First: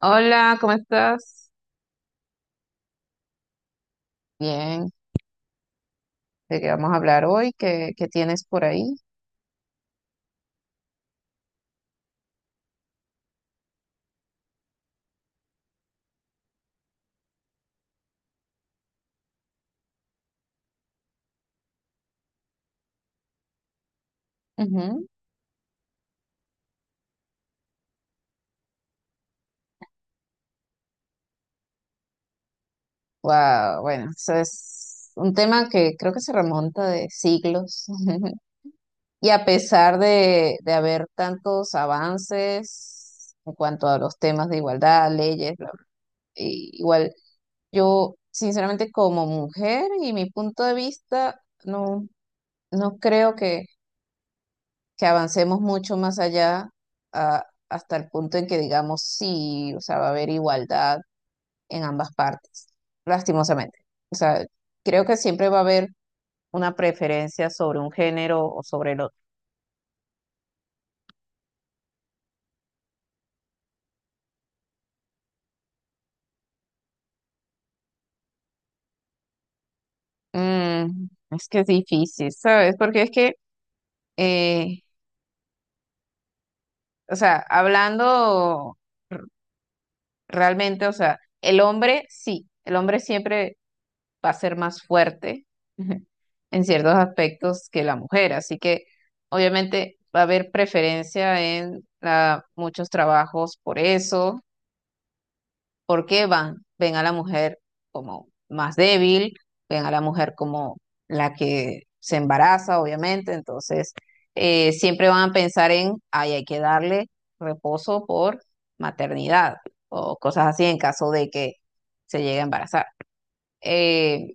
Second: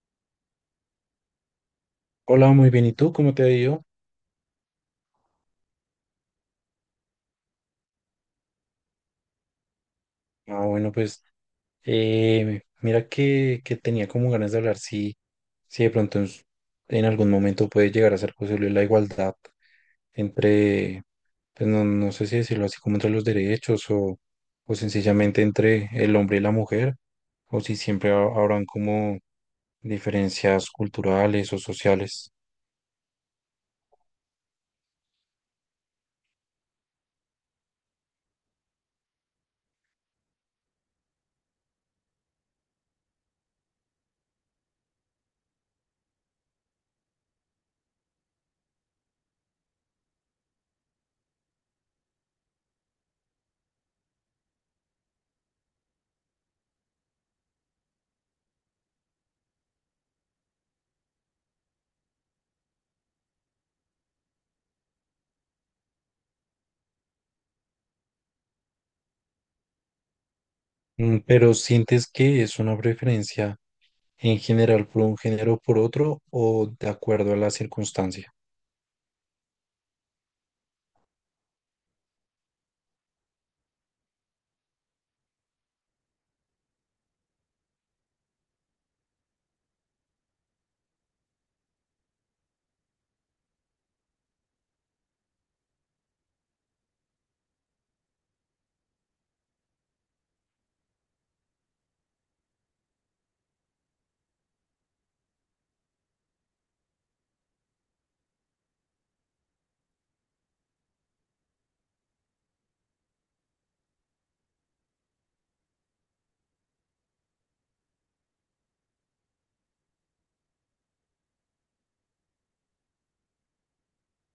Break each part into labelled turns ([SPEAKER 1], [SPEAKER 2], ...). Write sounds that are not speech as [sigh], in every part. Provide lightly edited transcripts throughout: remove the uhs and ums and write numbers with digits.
[SPEAKER 1] Hola, ¿cómo estás?
[SPEAKER 2] Hola, muy bien. ¿Y tú? ¿Cómo te ha ido?
[SPEAKER 1] Bien, ¿de qué vamos a hablar hoy? ¿¿Qué tienes por ahí?
[SPEAKER 2] Ah, bueno, pues mira que tenía como ganas de hablar, si de pronto en algún momento puede llegar a ser posible la igualdad entre, pues no sé si decirlo así como entre los derechos, o
[SPEAKER 1] Ujú.
[SPEAKER 2] sencillamente entre el hombre y la mujer, o si siempre habrán como diferencias culturales o sociales.
[SPEAKER 1] Wow, bueno, eso es un tema que creo que se remonta de siglos. [laughs] Y a pesar de haber tantos avances en cuanto a los temas de igualdad, leyes, bla, bla, y igual yo, sinceramente, como mujer y mi punto de vista, no, no creo que avancemos mucho más allá hasta el punto en que digamos sí. O sea, va a haber igualdad en ambas partes, lastimosamente. O sea, creo que siempre va a haber una preferencia sobre un género o sobre el otro.
[SPEAKER 2] ¿Pero sientes que es una preferencia en general por un género o por otro o de acuerdo a la circunstancia?
[SPEAKER 1] Mm, es que es difícil, ¿sabes? Porque es que, eh, o sea, hablando r- realmente, o sea, el hombre sí, el hombre siempre va a ser más fuerte [laughs] en ciertos aspectos que la mujer. Así que obviamente va a haber preferencia en muchos trabajos por eso, porque van, ven a la mujer como más débil, ven a la mujer como la que se embaraza, obviamente. Entonces, siempre van a pensar en, ay, hay que darle reposo por maternidad o cosas así en caso de que se llegue a embarazar. Eh,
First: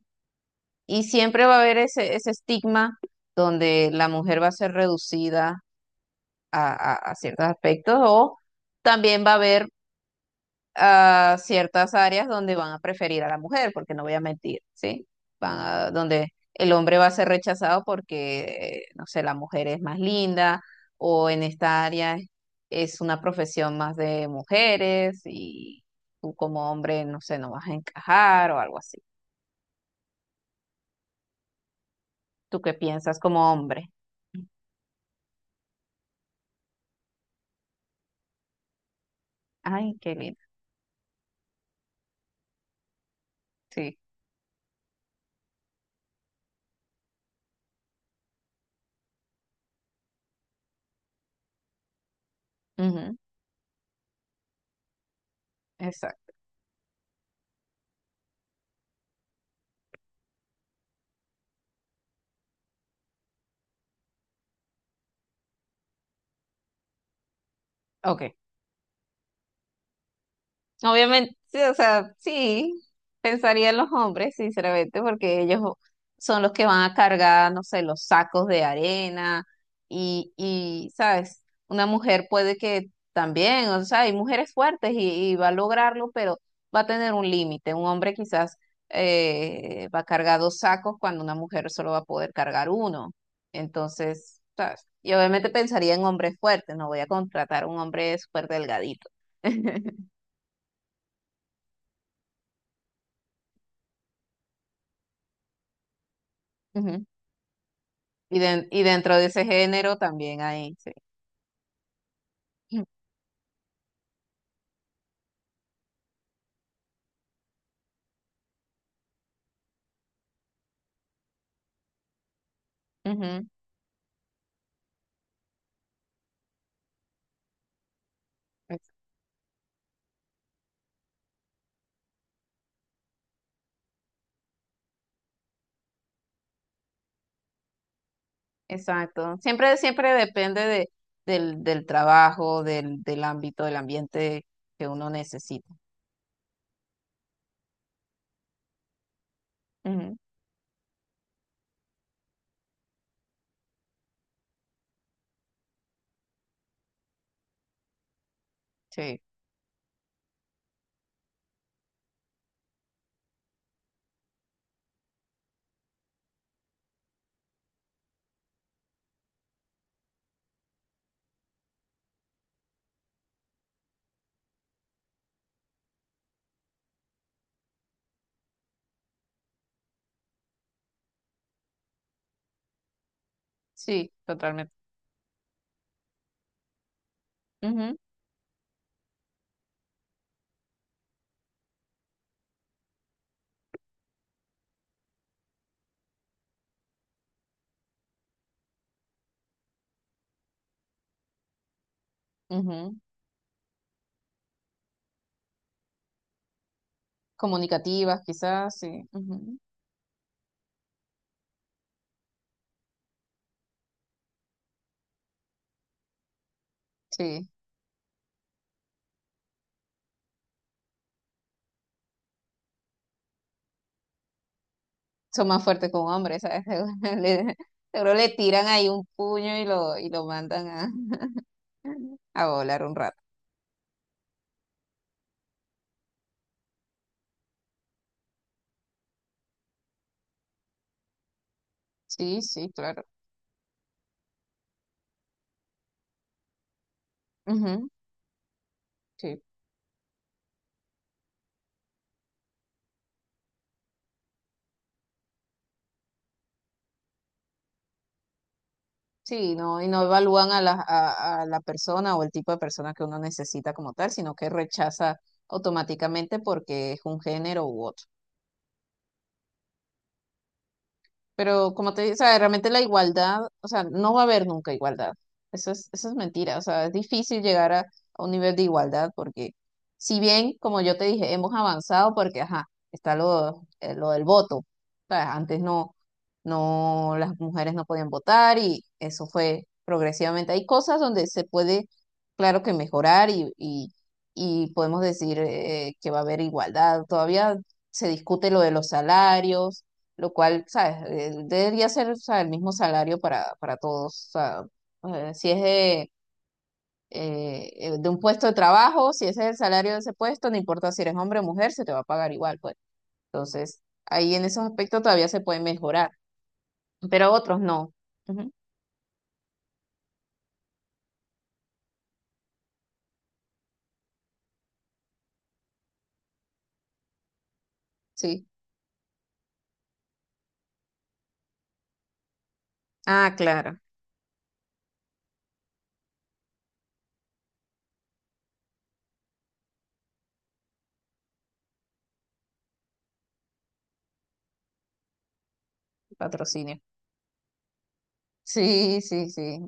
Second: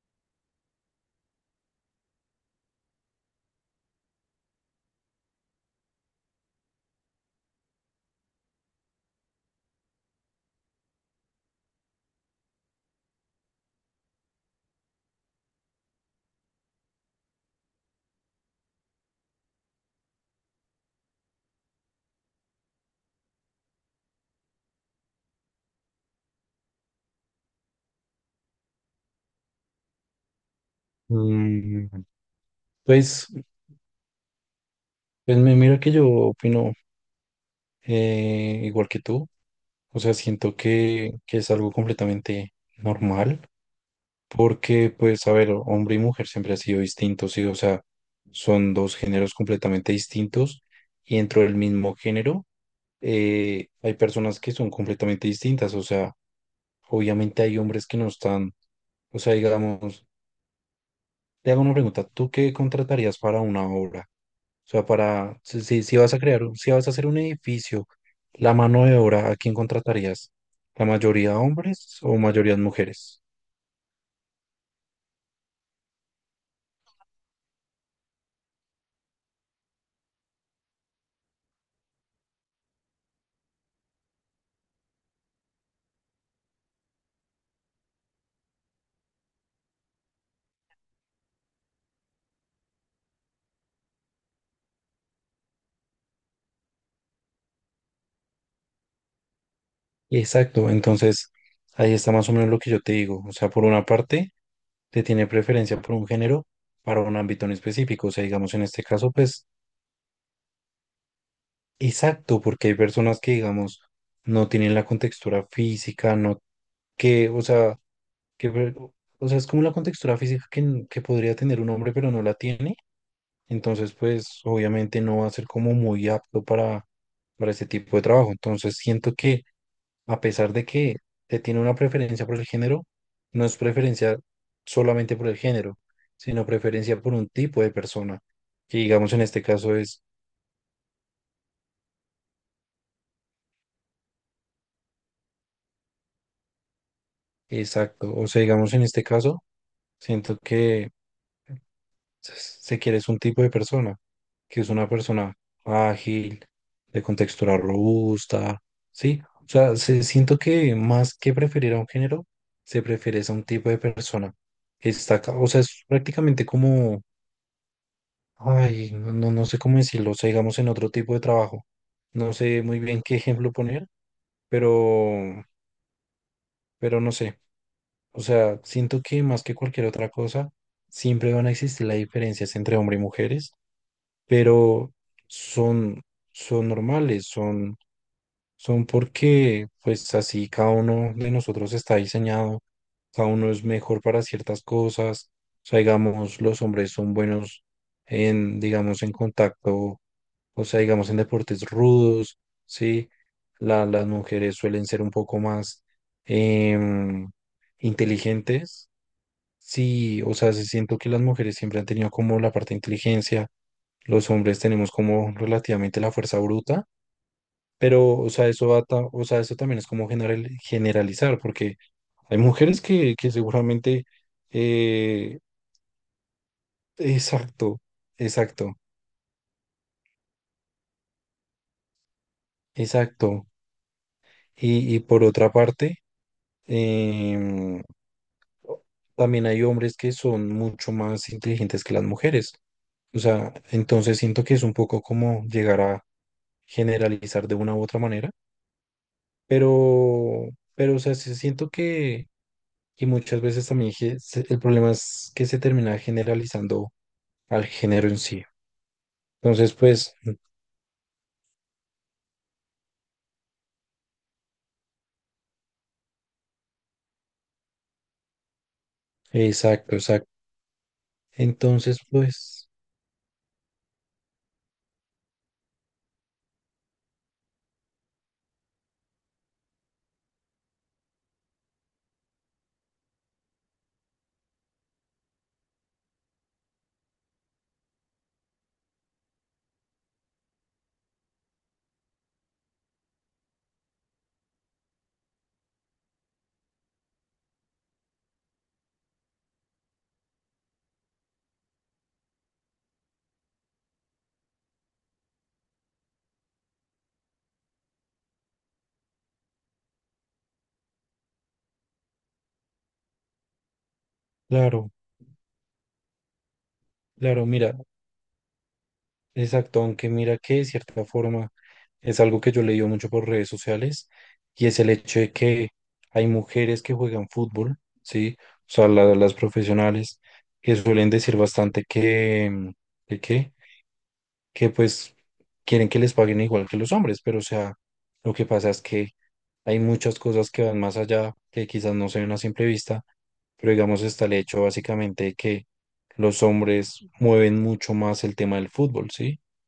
[SPEAKER 1] y siempre va a haber ese estigma donde la mujer va a ser reducida a, a ciertos aspectos, o también va a haber ah, ciertas áreas donde van a preferir a la mujer, porque no voy a mentir, ¿sí? Donde el hombre va a ser rechazado porque, no sé, la mujer es más linda, o en esta área es una profesión más de mujeres y tú como hombre, no sé, no vas a encajar o algo así.
[SPEAKER 2] Mm,
[SPEAKER 1] ¿Tú qué piensas
[SPEAKER 2] pues,
[SPEAKER 1] como hombre?
[SPEAKER 2] pues, me mira que yo opino igual que tú.
[SPEAKER 1] Ay,
[SPEAKER 2] O sea,
[SPEAKER 1] qué lindo.
[SPEAKER 2] siento que es algo completamente normal
[SPEAKER 1] Sí.
[SPEAKER 2] porque, pues, a ver, hombre y mujer siempre han sido distintos, ¿sí? O sea, son dos géneros completamente distintos, y dentro del mismo género
[SPEAKER 1] Ujú.
[SPEAKER 2] hay personas que son completamente distintas. O sea,
[SPEAKER 1] Exacto.
[SPEAKER 2] obviamente hay hombres que no están, o sea, digamos. Te hago una pregunta: ¿tú qué contratarías para una obra? O sea, para, si vas a crear, si vas a hacer un edificio,
[SPEAKER 1] Ok.
[SPEAKER 2] la mano de obra, ¿a quién contratarías? ¿La
[SPEAKER 1] Obviamente,
[SPEAKER 2] mayoría
[SPEAKER 1] sí, o
[SPEAKER 2] hombres
[SPEAKER 1] sea,
[SPEAKER 2] o mayoría
[SPEAKER 1] sí,
[SPEAKER 2] mujeres?
[SPEAKER 1] pensaría en los hombres, sinceramente, porque ellos son los que van a cargar, no sé, los sacos de arena y, ¿sabes? Una mujer puede que también, o sea, hay mujeres fuertes y va a lograrlo, pero va a tener un límite. Un hombre quizás va a cargar 2 sacos cuando una mujer solo va a poder cargar uno. Entonces, ¿sabes? Y obviamente pensaría en hombres fuertes, no voy a contratar a un hombre súper delgadito. [laughs]
[SPEAKER 2] Exacto, entonces ahí está más o menos lo que yo te digo. O sea, por una parte, te tiene preferencia por un género para
[SPEAKER 1] Ujú.
[SPEAKER 2] un ámbito en específico. O sea,
[SPEAKER 1] Y,
[SPEAKER 2] digamos, en
[SPEAKER 1] y
[SPEAKER 2] este caso,
[SPEAKER 1] dentro de ese
[SPEAKER 2] pues,
[SPEAKER 1] género también hay, sí.
[SPEAKER 2] exacto, porque hay personas que, digamos, no tienen la contextura física, no, que, o sea, que o sea, es como la contextura física que, que podría tener un hombre, pero no la tiene.
[SPEAKER 1] Ujú,
[SPEAKER 2] Entonces, pues obviamente no va a ser como muy apto para ese tipo de trabajo. Entonces,
[SPEAKER 1] ex-
[SPEAKER 2] siento que, a pesar de que te tiene una preferencia por el género, no es preferencia solamente por el género, sino preferencia por un tipo de persona, que digamos en
[SPEAKER 1] exacto.
[SPEAKER 2] este caso
[SPEAKER 1] Siempre,
[SPEAKER 2] es
[SPEAKER 1] siempre depende del trabajo, del ámbito, del ambiente que uno necesita.
[SPEAKER 2] exacto. O sea, digamos en este caso,
[SPEAKER 1] Ujú.
[SPEAKER 2] siento que. Se quiere es un tipo de persona, que es una persona ágil, de contextura robusta,
[SPEAKER 1] Sí,
[SPEAKER 2] ¿sí? O sea, siento que más que preferir a un género, se prefiere es a un tipo de persona, que está, o sea, es prácticamente como, ay, no sé cómo decirlo, o sea, digamos en otro tipo de trabajo. No sé muy bien qué ejemplo poner, pero, no sé. O sea, siento que más que cualquier otra cosa, siempre van a existir las diferencias entre hombres y mujeres,
[SPEAKER 1] sí, totalmente.
[SPEAKER 2] pero son, son normales, son,
[SPEAKER 1] Ujú,
[SPEAKER 2] son porque pues así cada uno de nosotros está diseñado, cada uno es mejor para ciertas cosas. O sea, digamos, los hombres son buenos en, digamos, en contacto, o sea, digamos, en deportes rudos,
[SPEAKER 1] ujú.
[SPEAKER 2] ¿sí? Las mujeres suelen ser un poco más em,
[SPEAKER 1] Comunicativas, quizás,
[SPEAKER 2] inteligentes.
[SPEAKER 1] sí. Ujú.
[SPEAKER 2] Sí, o sea, sí siento que las mujeres siempre han tenido como la parte de inteligencia, los hombres tenemos como relativamente la fuerza bruta.
[SPEAKER 1] Sí,
[SPEAKER 2] Pero, o sea, eso o sea, eso también es como generalizar, porque hay mujeres que seguramente, eh,
[SPEAKER 1] son más fuertes con hombres, ¿sabes? [laughs]
[SPEAKER 2] exacto,
[SPEAKER 1] Seguro le tiran
[SPEAKER 2] exacto,
[SPEAKER 1] ahí un puño y lo mandan a, [laughs] a volar un rato.
[SPEAKER 2] exacto. Y, por otra parte, em, también hay hombres que son mucho más inteligentes que las
[SPEAKER 1] Sí,
[SPEAKER 2] mujeres.
[SPEAKER 1] sí, claro.
[SPEAKER 2] O sea, entonces siento que es un poco como llegar a generalizar de una u
[SPEAKER 1] Ujú.
[SPEAKER 2] otra manera,
[SPEAKER 1] Sí.
[SPEAKER 2] pero, pero, o sea, sí siento que y muchas veces también, el problema es que se termina generalizando al género en sí.
[SPEAKER 1] Sí,
[SPEAKER 2] Entonces,
[SPEAKER 1] no, y no
[SPEAKER 2] pues,
[SPEAKER 1] evalúan a la persona o el tipo de persona que uno necesita como tal, sino que rechaza automáticamente porque es un género u otro.
[SPEAKER 2] exacto, exacto.
[SPEAKER 1] Pero como
[SPEAKER 2] Entonces,
[SPEAKER 1] te digo, o sea,
[SPEAKER 2] pues,
[SPEAKER 1] realmente la igualdad, o sea, no va a haber nunca igualdad. Eso es mentira. O sea, es difícil llegar a un nivel de igualdad porque si bien, como yo te dije, hemos avanzado porque, ajá, está lo del voto. ¿Sabes? Antes no, no, las mujeres no podían votar y eso fue progresivamente. Hay cosas donde se puede, claro que mejorar y podemos decir que va a haber igualdad. Todavía se discute lo de los salarios, lo cual, ¿sabes? Debería ser, o sea, el mismo salario para todos. O sea, si es de un puesto de trabajo, si ese es el salario de ese puesto, no importa si eres hombre o mujer, se te va a pagar igual, pues. Entonces, ahí en esos
[SPEAKER 2] claro,
[SPEAKER 1] aspectos todavía se puede mejorar, pero
[SPEAKER 2] claro,
[SPEAKER 1] otros
[SPEAKER 2] mira,
[SPEAKER 1] no. Ujú.
[SPEAKER 2] exacto, aunque mira que de cierta forma es algo que yo he leído mucho por redes sociales, y es el hecho de que hay mujeres que juegan fútbol, ¿sí?
[SPEAKER 1] Sí.
[SPEAKER 2] O sea, las profesionales, que suelen decir bastante que,
[SPEAKER 1] Ah,
[SPEAKER 2] qué,
[SPEAKER 1] claro,
[SPEAKER 2] que pues quieren que les paguen igual que los hombres, pero, o sea, lo que pasa es que hay muchas cosas que van más allá, que quizás no se ven a simple vista, pero digamos está el hecho básicamente de que los
[SPEAKER 1] patrocinio.
[SPEAKER 2] hombres mueven mucho más el tema del
[SPEAKER 1] Sí,
[SPEAKER 2] fútbol,
[SPEAKER 1] sí,
[SPEAKER 2] ¿sí?
[SPEAKER 1] sí.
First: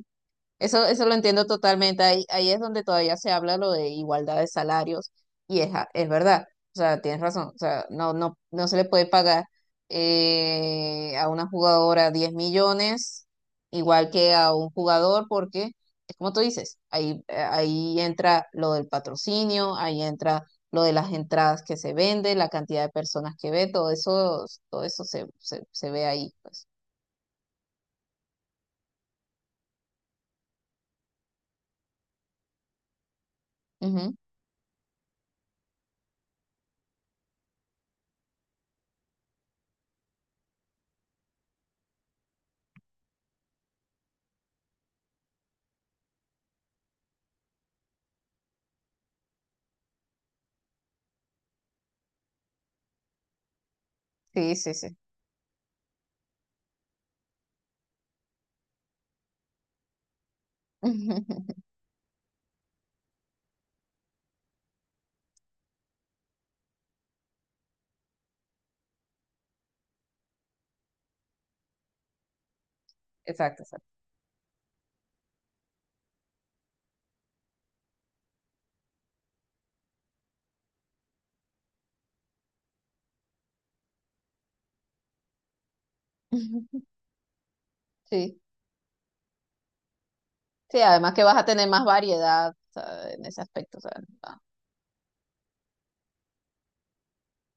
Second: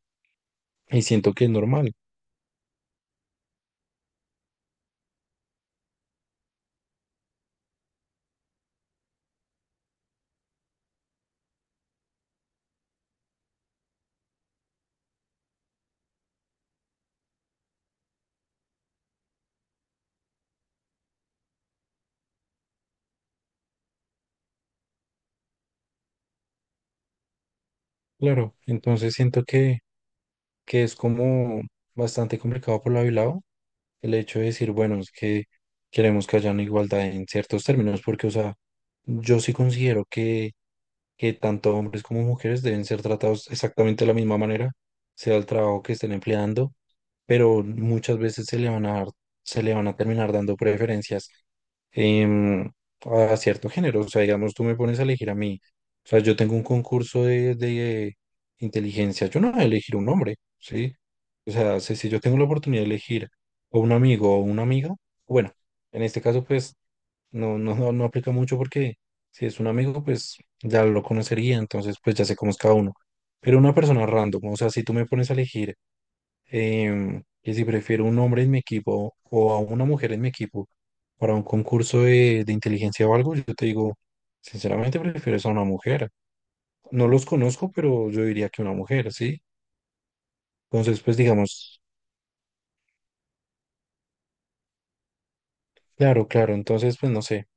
[SPEAKER 1] Eso,
[SPEAKER 2] Y
[SPEAKER 1] eso lo
[SPEAKER 2] siento que
[SPEAKER 1] entiendo
[SPEAKER 2] es normal,
[SPEAKER 1] totalmente. Ahí, ahí es donde todavía se habla lo de igualdad de salarios y es, es verdad. O sea, tienes razón. O sea, no, no, no se le puede pagar a una jugadora 10 millones igual que a un jugador porque es como tú dices, ahí, ahí entra lo del patrocinio, ahí entra lo de las entradas que se venden, la cantidad de personas que ve, todo eso se ve ahí, pues.
[SPEAKER 2] claro. Entonces siento que es como bastante complicado por lado y lado
[SPEAKER 1] Ujú.
[SPEAKER 2] el hecho de decir: bueno, es que queremos que haya una igualdad en ciertos términos, porque, o sea, yo sí considero que tanto hombres como mujeres deben ser tratados exactamente de la misma manera, sea el trabajo que estén empleando. Pero muchas veces se le van a terminar dando preferencias em, a cierto género. O sea, digamos,
[SPEAKER 1] Sí,
[SPEAKER 2] tú
[SPEAKER 1] sí,
[SPEAKER 2] me
[SPEAKER 1] sí.
[SPEAKER 2] pones a elegir a mí. O sea, yo tengo un concurso de inteligencia, yo no voy a elegir un hombre, ¿sí? O
[SPEAKER 1] [laughs]
[SPEAKER 2] sea, si yo tengo la oportunidad de elegir o un amigo o una amiga, bueno, en este caso, pues no aplica mucho, porque si es un amigo, pues ya lo conocería, entonces pues ya sé cómo es cada uno. Pero
[SPEAKER 1] Exacto,
[SPEAKER 2] una
[SPEAKER 1] exacto.
[SPEAKER 2] persona random, o sea, si tú me pones a elegir que si prefiero un hombre en mi equipo o a una mujer en mi equipo para un concurso de inteligencia o algo, yo te digo, sinceramente prefiero es a una mujer.
[SPEAKER 1] [laughs]
[SPEAKER 2] No los conozco, pero yo
[SPEAKER 1] Sí,
[SPEAKER 2] diría que una mujer, ¿sí?
[SPEAKER 1] sí,
[SPEAKER 2] Entonces,
[SPEAKER 1] además
[SPEAKER 2] pues
[SPEAKER 1] que vas a tener
[SPEAKER 2] digamos,
[SPEAKER 1] más variedad, o sea, en ese aspecto, o sea, ah,
[SPEAKER 2] claro, claro, entonces pues no sé.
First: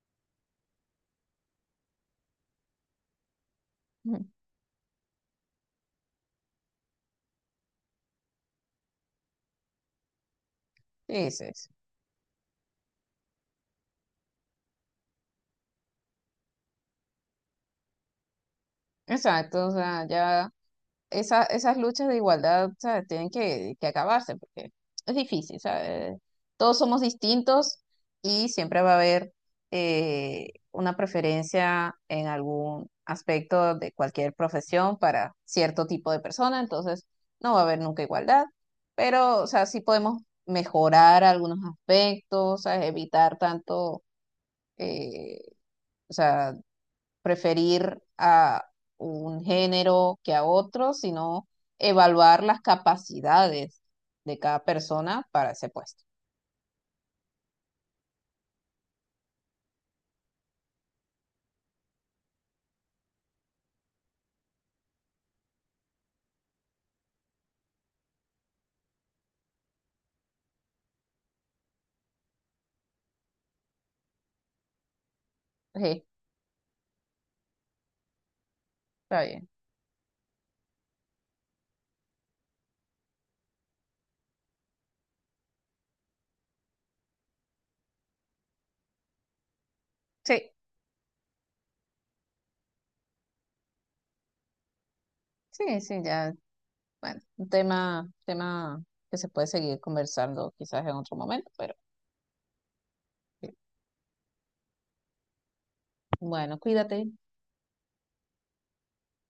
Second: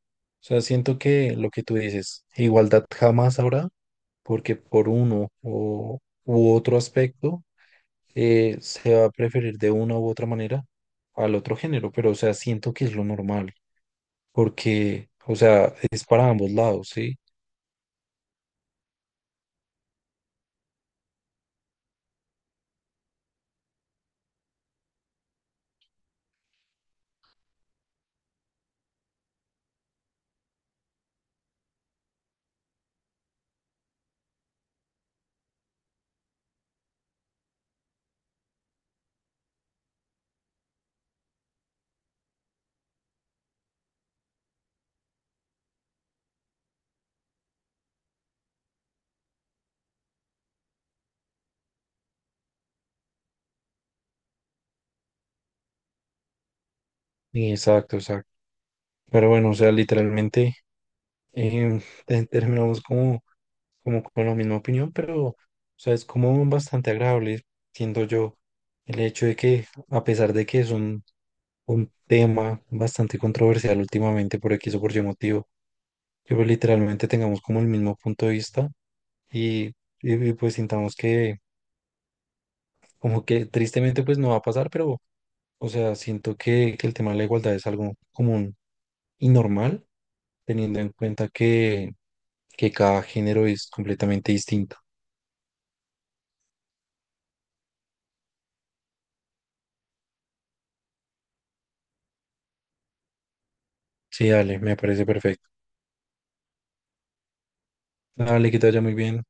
[SPEAKER 2] O sea, siento que lo que tú dices, igualdad jamás habrá,
[SPEAKER 1] ujú.
[SPEAKER 2] porque por uno u otro aspecto, se va a preferir de una u otra manera
[SPEAKER 1] Sí,
[SPEAKER 2] al
[SPEAKER 1] sí,
[SPEAKER 2] otro
[SPEAKER 1] sí.
[SPEAKER 2] género. Pero, o sea, siento que es lo normal, porque, o sea, es para ambos lados, ¿sí?
[SPEAKER 1] Exacto, o sea, ya esas luchas de igualdad, ¿sabes? Tienen que acabarse porque es difícil, ¿sabes? Todos somos distintos y siempre va a haber una preferencia en algún aspecto de cualquier profesión para cierto tipo de persona. Entonces no va a haber nunca igualdad, pero, o sea, sí podemos mejorar algunos aspectos, ¿sabes? Evitar tanto, eh, o sea, preferir a un género que a otro, sino evaluar las capacidades de cada persona para ese puesto.
[SPEAKER 2] Exacto, exacto. Pero bueno, o sea, literalmente [laughs] terminamos como con la misma opinión, pero, o sea, es como bastante agradable, siento yo, el hecho de que, a pesar de que es un tema bastante controversial últimamente por X o por Y motivo,
[SPEAKER 1] Sí,
[SPEAKER 2] que pues, literalmente tengamos como el mismo punto de vista.
[SPEAKER 1] está bien.
[SPEAKER 2] Y, pues sintamos que como que tristemente pues no va a pasar, pero, o sea, siento que el tema de la igualdad es algo común y normal,
[SPEAKER 1] Sí,
[SPEAKER 2] teniendo en cuenta que cada género es completamente distinto.
[SPEAKER 1] sí, sí, ya, bueno, un tema, tema que se puede seguir conversando quizás en otro momento, pero sí.
[SPEAKER 2] Sí, dale, me parece perfecto.
[SPEAKER 1] Bueno, cuídate.
[SPEAKER 2] Dale, que te vaya muy bien.